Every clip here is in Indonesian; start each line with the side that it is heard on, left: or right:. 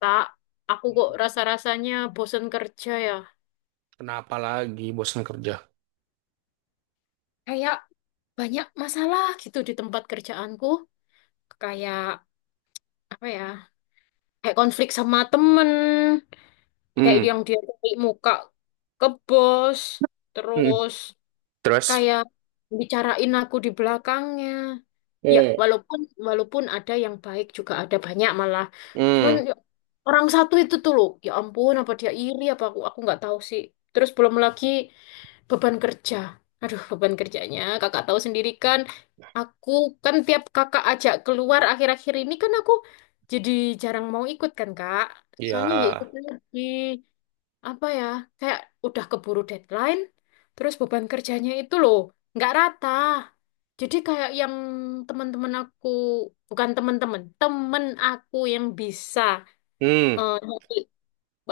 left: Kak, aku kok rasa-rasanya bosen kerja ya.
right: Kenapa lagi bosan kerja?
left: Kayak banyak masalah gitu di tempat kerjaanku. Kayak apa ya? Kayak konflik sama temen. Kayak
right: Hmm,
left: yang dia cari muka ke bos.
right: hmm.
left: Terus
right: Terus?
left: kayak bicarain aku di belakangnya. Ya,
right: Eh.
left: walaupun walaupun ada yang baik juga ada banyak malah. Cuman
right: Hmm,
left: ya, orang satu itu tuh loh. Ya ampun, apa dia iri apa aku nggak tahu sih. Terus belum lagi, beban kerja. Aduh, beban kerjanya. Kakak tahu sendiri kan, aku kan tiap kakak ajak keluar akhir-akhir ini kan aku jadi jarang mau ikut kan, Kak. Soalnya ya itu
right: ya.
left: tadi, apa ya, kayak udah keburu deadline, terus beban kerjanya itu loh, nggak rata. Jadi kayak yang teman-teman aku, bukan teman-teman, temen aku yang bisa
right: Hmm,
left: eh,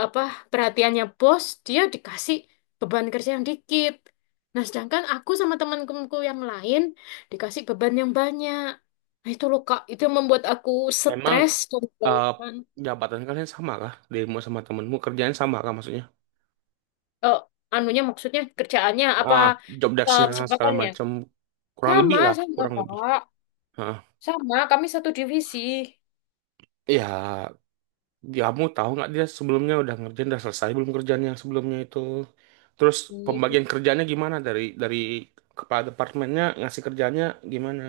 left: apa perhatiannya bos dia dikasih beban kerja yang dikit, nah sedangkan aku sama teman-temanku yang lain dikasih beban yang banyak. Nah, itu loh Kak, itu yang membuat aku
right: emang
left: stres dan
right: eh,
left: kelelahan.
right: jabatan kalian sama kah? Dirimu sama temenmu kerjaan sama kah, maksudnya?
left: Eh, anunya maksudnya kerjaannya apa,
right: Ah, job desk-nya segala
left: kesempatannya
right: macam kurang
left: sama
right: lebih lah,
left: sama
right: kurang lebih.
left: Kak,
right: Ah,
left: sama kami satu divisi.
right: ya. Kamu tahu nggak dia sebelumnya udah ngerjain, udah selesai belum kerjaan yang sebelumnya itu? Terus
left: Ih,
right: pembagian kerjanya gimana, dari kepala departemennya ngasih kerjanya gimana?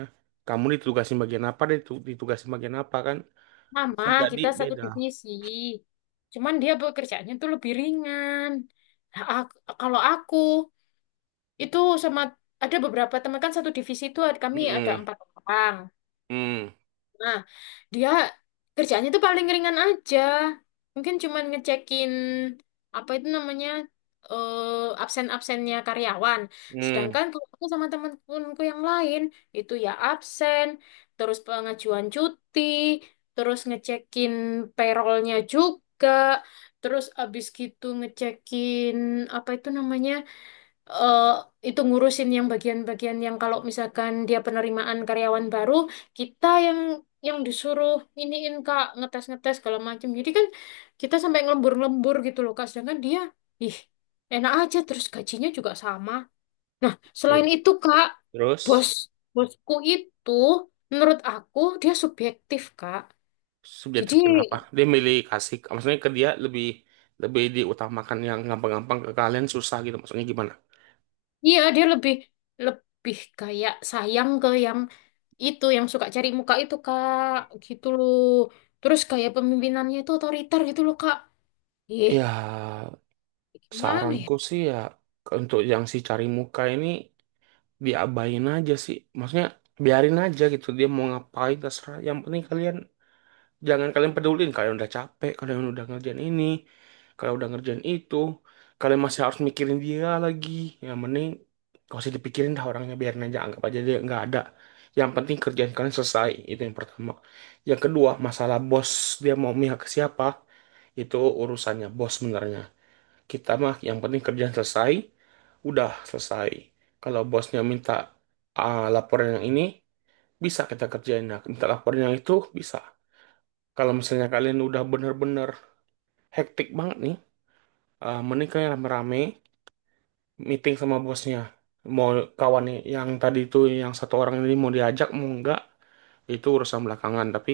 right: Kamu ditugasin bagian apa, dia ditugasin bagian apa, kan?
left: sama
right: Bisa jadi
left: kita satu
right: beda.
left: divisi, cuman dia pekerjaannya tuh lebih ringan. Nah, kalau aku itu sama, ada beberapa teman kan satu divisi itu kami ada
right: Hmm,
left: empat orang.
right: hmm,
left: Nah, dia kerjanya itu paling ringan aja. Mungkin cuman ngecekin apa itu namanya, absen-absennya karyawan.
right: hmm.
left: Sedangkan kalau aku sama teman-temanku yang lain itu ya absen, terus pengajuan cuti, terus ngecekin payrollnya juga, terus abis gitu ngecekin apa itu namanya? eh, itu ngurusin yang bagian-bagian yang kalau misalkan dia penerimaan karyawan baru, kita yang disuruh iniin Kak, ngetes-ngetes segala macam. Jadi kan kita sampai ngelembur-lembur gitu loh Kak, sedangkan dia ih, enak aja, terus gajinya juga sama. Nah, selain
right: Iya.
left: itu Kak,
right: Terus,
left: bos bosku itu menurut aku dia subjektif Kak. Jadi
right: subjektif kenapa? Dia milih kasih, maksudnya ke dia lebih lebih diutamakan yang gampang-gampang, ke kalian susah gitu. Maksudnya gimana?
left: iya, dia lebih lebih kayak sayang ke yang itu, yang suka cari muka itu Kak, gitu loh. Terus kayak pemimpinannya itu otoriter gitu loh Kak. Ih,
right: Ya,
left: gimana ya?
right: saranku sih, ya, untuk yang si cari muka ini, diabain aja sih. Maksudnya biarin aja gitu, dia mau ngapain terserah. Yang penting kalian jangan, kalian pedulin kalian udah capek, kalian udah ngerjain ini, kalian udah ngerjain itu, kalian masih harus mikirin dia lagi. Yang mending gak usah dipikirin dah orangnya, biarin aja, anggap aja dia nggak ada. Yang penting kerjaan kalian selesai, itu yang pertama. Yang kedua, masalah bos dia mau mihak ke siapa, itu urusannya bos sebenarnya. Kita mah yang penting kerjaan selesai, udah selesai. Kalau bosnya minta, ah, laporan yang ini, bisa kita kerjain. Nah, minta laporan yang itu, bisa. Kalau misalnya kalian udah bener-bener hektik banget nih, ah, mending kalian rame-rame meeting sama bosnya. Mau kawan nih, yang tadi itu yang satu orang ini, mau diajak mau enggak, itu urusan belakangan. Tapi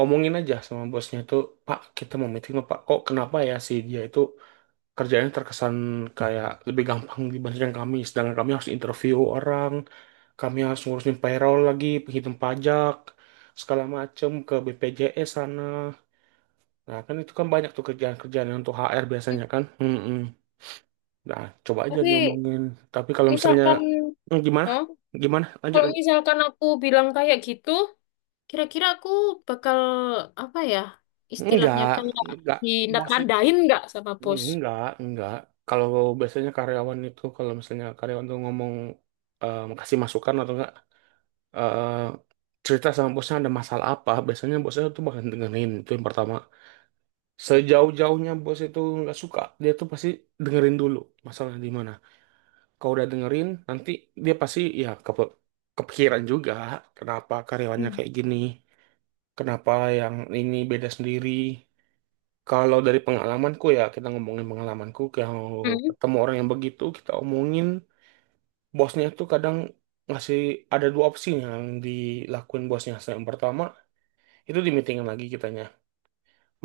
right: omongin aja sama bosnya itu, Pak, kita mau meeting, Pak. Kok kenapa ya si dia itu kerjanya terkesan kayak lebih gampang dibandingkan kami. Sedangkan kami harus interview orang, kami harus ngurusin payroll lagi, penghitung pajak, segala macem ke BPJS sana. Nah, kan itu kan banyak tuh kerjaan-kerjaan yang untuk HR biasanya kan. Mm-mm. Nah, coba aja nih
left: Tapi
right: ngomongin. Tapi kalau misalnya,
left: misalkan,
right: hmm, gimana?
left: hah?
right: Gimana? Lanjut,
left: Kalau
right: lanjut.
left: misalkan aku bilang kayak gitu, kira-kira aku bakal apa ya? Istilahnya
right: Enggak,
left: kayak
right: enggak. Bos itu,
left: dinatandain nggak sama bos?
right: enggak, enggak. Kalau biasanya karyawan itu, kalau misalnya karyawan tuh ngomong, eh, kasih masukan atau enggak, eh, cerita sama bosnya ada masalah apa, biasanya bosnya tuh bakal dengerin. Itu yang pertama. Sejauh-jauhnya bos itu nggak suka, dia tuh pasti dengerin dulu masalah di mana. Kalau udah dengerin, nanti dia pasti ya kepikiran juga, kenapa karyawannya
left: Hmm.
right: kayak gini, kenapa yang ini beda sendiri. Kalau dari pengalamanku, ya, kita ngomongin pengalamanku, kalau
left: Hmm?
right: ketemu orang yang begitu, kita omongin, bosnya tuh kadang ngasih, ada dua opsi yang dilakuin bosnya. Yang pertama, itu di meeting lagi kitanya.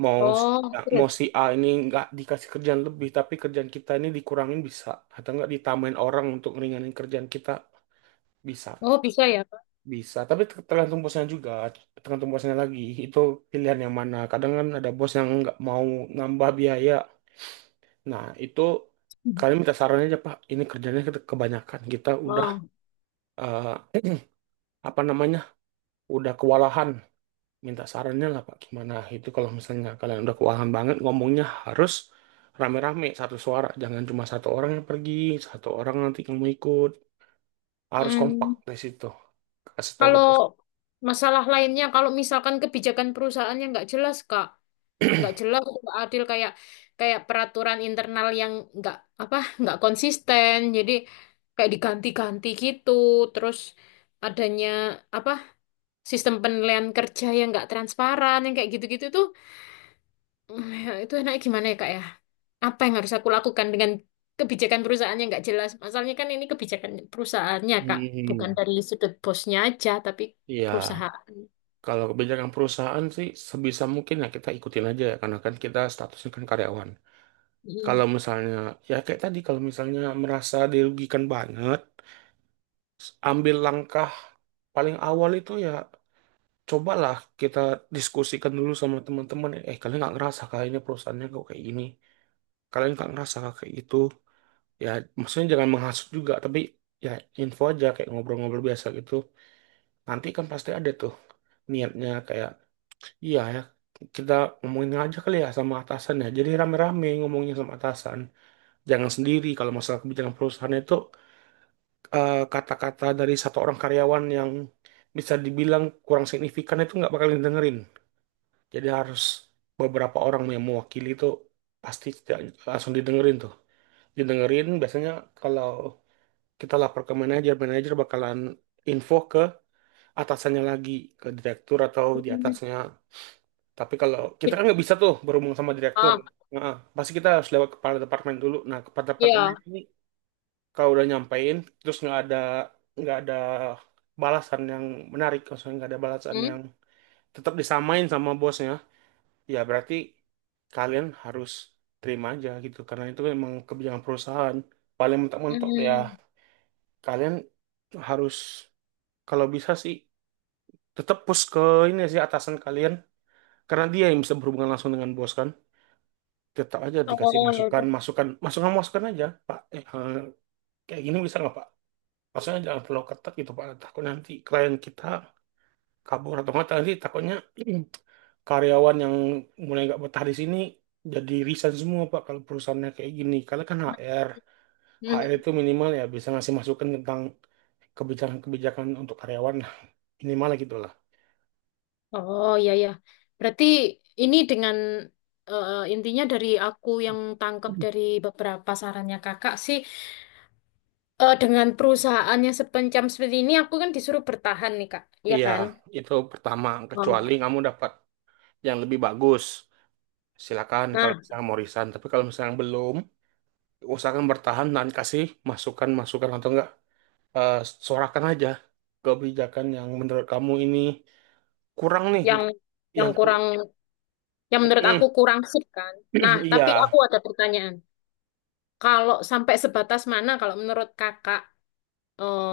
right: Mau si,
left: Oh,
right: Mau
left: terus.
right: si A ini nggak dikasih kerjaan lebih, tapi kerjaan kita ini dikurangin, bisa. Atau nggak, ditambahin orang untuk ngeringanin kerjaan kita, bisa.
left: Oh, bisa ya, Kak.
right: Bisa, tapi tergantung bosnya juga, tergantung bosnya lagi. Itu pilihan yang mana. Kadang kan ada bos yang nggak mau nambah biaya. Nah, itu
left: Hmm.
right: kalian minta saran aja, Pak. Ini kerjanya kebanyakan. Kita udah,
left: Oh.
right: eh, apa namanya, udah kewalahan. Minta sarannya lah, Pak, gimana itu. Kalau misalnya kalian udah keuangan banget, ngomongnya harus rame-rame satu suara, jangan cuma satu orang yang pergi, satu orang nanti kamu ikut, harus kompak
left: Hmm.
right: di situ, kasih tahu ke
left: Kalau
right: bos.
left: masalah lainnya, kalau misalkan kebijakan perusahaannya nggak jelas, Kak, nggak jelas, nggak adil, kayak kayak peraturan internal yang nggak apa, nggak konsisten, jadi kayak diganti-ganti gitu, terus adanya apa sistem penilaian kerja yang nggak transparan, yang kayak gitu-gitu tuh, itu enaknya gimana ya, Kak ya? Apa yang harus aku lakukan dengan kebijakan perusahaannya nggak jelas? Masalahnya kan ini kebijakan perusahaannya, Kak, bukan
right: Hmm.
left: dari sudut bosnya aja, tapi
right: Iya,
left: perusahaan.
right: kalau kebijakan perusahaan sih sebisa mungkin ya kita ikutin aja ya, karena kan kita statusnya kan karyawan.
left: Hmm.
right: Kalau misalnya, ya kayak tadi, kalau misalnya merasa dirugikan banget, ambil langkah paling awal itu ya cobalah kita diskusikan dulu sama teman-teman. Eh, kalian nggak ngerasa kah ini, perusahaannya kok kayak gini? Kalian nggak ngerasa kah kayak gitu? Ya, maksudnya jangan menghasut juga, tapi ya info aja kayak ngobrol-ngobrol biasa gitu. Nanti kan pasti ada tuh niatnya kayak, iya ya, kita ngomongin aja kali ya sama atasan ya. Jadi rame-rame ngomongnya sama atasan. Jangan sendiri. Kalau masalah kebijakan perusahaan itu, eh, kata-kata dari satu orang karyawan yang bisa dibilang kurang signifikan itu nggak bakal dengerin. Jadi harus beberapa orang yang mewakili itu, pasti tidak langsung didengerin tuh. Didengerin biasanya, kalau kita lapor ke manajer, manajer bakalan info ke atasannya lagi, ke direktur atau di atasnya. Tapi kalau kita kan nggak bisa tuh berhubung sama direktur.
left: Ah,
right: Nah, pasti kita harus lewat kepala departemen dulu. Nah, kepala departemen
left: ya.
right: ini kalau udah nyampein, terus nggak ada balasan yang menarik, maksudnya nggak ada balasan
left: Hmm.
right: yang tetap, disamain sama bosnya, ya berarti kalian harus terima aja gitu, karena itu memang kebijakan perusahaan. Paling mentok-mentok ya
left: Hmm.
right: kalian harus, kalau bisa sih, tetap push ke ini sih, atasan kalian, karena dia yang bisa berhubungan langsung dengan bos kan. Tetap aja dikasih
left: Oh, ya
right: masukan,
left: udah.
right: masukan, masukan, masukan aja, Pak, kayak gini bisa nggak, Pak? Maksudnya jangan terlalu ketat gitu, Pak, takut nanti klien kita kabur atau enggak, tadi takutnya karyawan yang mulai nggak betah di sini jadi resign semua, Pak, kalau perusahaannya kayak gini, karena kan HR, HR itu
left: Hmm.
right: minimal ya bisa ngasih masukan tentang kebijakan-kebijakan untuk karyawan lah. Minimal lah, gitu lah.
left: Oh, ya, ya. Berarti ini dengan, intinya dari aku yang tangkap dari beberapa sarannya Kakak sih, dengan perusahaannya sepencam seperti ini aku kan disuruh bertahan nih, Kak. Iya
right: Iya,
left: kan?
right: itu pertama. Kecuali
left: Oh.
right: kamu dapat yang lebih bagus, silakan
left: Nah,
right: kalau misalnya mau resign. Tapi kalau misalnya belum, usahakan bertahan dan kasih masukan-masukan, atau enggak, eh, sorakan aja kebijakan yang menurut kamu ini kurang nih
left: yang
right: untuk
left: yang
right: yang ku.
left: kurang, yang menurut
right: Mm,
left: aku kurang sip kan. Nah, tapi
right: iya.
left: aku ada pertanyaan. Kalau sampai sebatas mana kalau menurut Kakak, eh,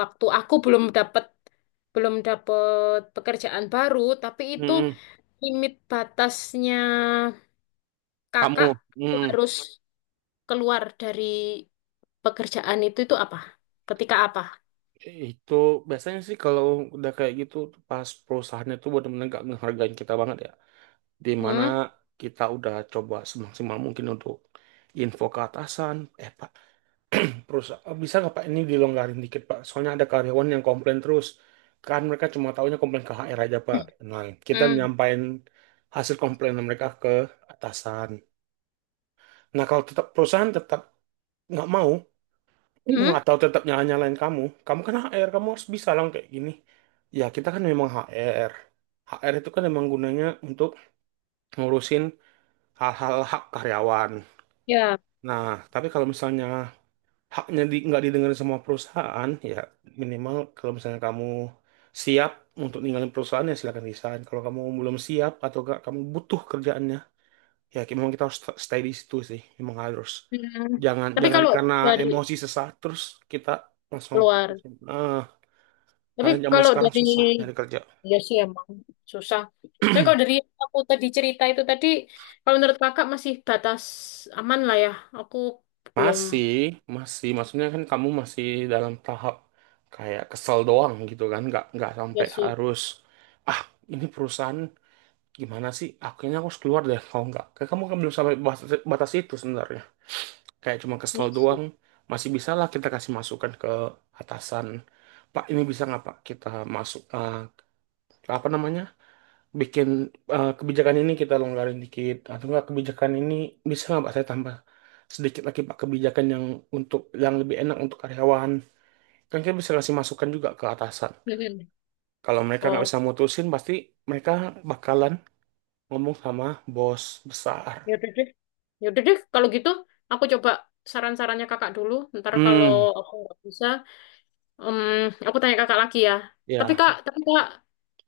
left: waktu aku belum dapat pekerjaan baru, tapi itu
right: Mm-mm.
left: limit batasnya kakak
right: Kamu, mm,
left: harus keluar dari pekerjaan itu apa? Ketika apa?
right: itu biasanya sih kalau udah kayak gitu, pas perusahaannya tuh benar-benar gak menghargai kita banget ya, di mana
left: Hmm?
right: kita udah coba semaksimal mungkin untuk info ke atasan, Pak, perusahaan bisa nggak, Pak, ini dilonggarin dikit, Pak, soalnya ada karyawan yang komplain terus, kan mereka cuma tahunya komplain ke HR aja, Pak. Nah, kita
left: Hmm.
right: menyampaikan hasil komplain mereka ke atasan. Nah, kalau tetap perusahaan tetap nggak mau,
left: Hmm?
right: atau tetap nyala-nyalain kamu, kamu kan HR, kamu harus bisa lah kayak gini. Ya, kita kan memang HR, HR itu kan memang gunanya untuk ngurusin hal-hal hak karyawan.
left: Ya.
right: Nah, tapi kalau misalnya haknya nggak didengerin sama perusahaan, ya minimal kalau misalnya kamu siap untuk ninggalin perusahaan, ya silakan resign. Kalau kamu belum siap atau nggak, kamu butuh kerjaannya, ya kayak memang kita harus stay di situ sih, memang harus.
left: Hmm.
right: jangan
left: Tapi
right: jangan
left: kalau
right: karena
left: dari
right: emosi sesaat terus kita langsung
left: keluar,
right: putusin, ah,
left: tapi
right: karena zaman
left: kalau
right: sekarang
left: dari
right: susah nyari kerja.
left: ya sih emang susah. Tapi kalau dari aku tadi cerita itu tadi, kalau menurut kakak masih batas aman lah ya. Aku belum.
right: Masih masih maksudnya, kan kamu masih dalam tahap kayak kesel doang gitu kan, nggak
left: Ya
right: sampai
left: sih,
right: harus, ah, ini perusahaan gimana sih, akhirnya aku harus keluar deh. Kalau nggak, kayak kamu kan belum sampai batas, batas itu sebenarnya kayak cuma kesel
left: ini sih.
right: doang. Masih bisa lah kita kasih masukan ke atasan, Pak, ini bisa nggak, Pak, kita masuk, eh, apa namanya, bikin, eh, kebijakan ini kita longgarin dikit, atau nggak kebijakan ini bisa nggak, Pak, saya tambah sedikit lagi, Pak, kebijakan yang untuk yang lebih enak untuk karyawan, kan kita bisa kasih masukan juga ke atasan.
left: Mhm.
right: Kalau mereka nggak
left: Oh,
right: bisa mutusin, pasti mereka bakalan ngomong sama bos besar.
left: ya udah deh. Ya udah deh, kalau gitu aku coba saran-sarannya kakak dulu. Ntar kalau
right: Hmm.
left: aku nggak bisa, em, aku tanya kakak lagi ya. Tapi
right: Ya.
left: kak, tapi kak,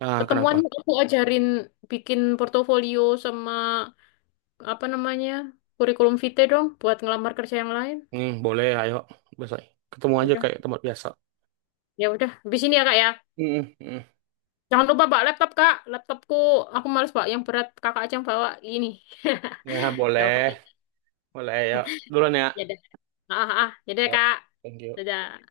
right: Ah, kenapa.
left: ketemuannya aku ajarin bikin portofolio sama apa namanya, kurikulum vitae dong, buat ngelamar kerja yang lain.
right: Hmm, boleh, ayo. Besok ketemu
left: Ya
right: aja
left: udah,
right: kayak tempat biasa.
left: ya udah. Habis ini ya Kak ya.
right: Hmm, hmm.
left: Jangan lupa bawa laptop Kak. Laptopku, aku males bawa yang berat. Kakak aja yang bawa ini.
right: Ya,
left: Ya udah,
right: boleh. Boleh, ayo. Duluan ya.
left: ya udah. Ah, ah, ah, ya udah
right: Ya.
left: Kak.
right: Thank you.
left: Dadah.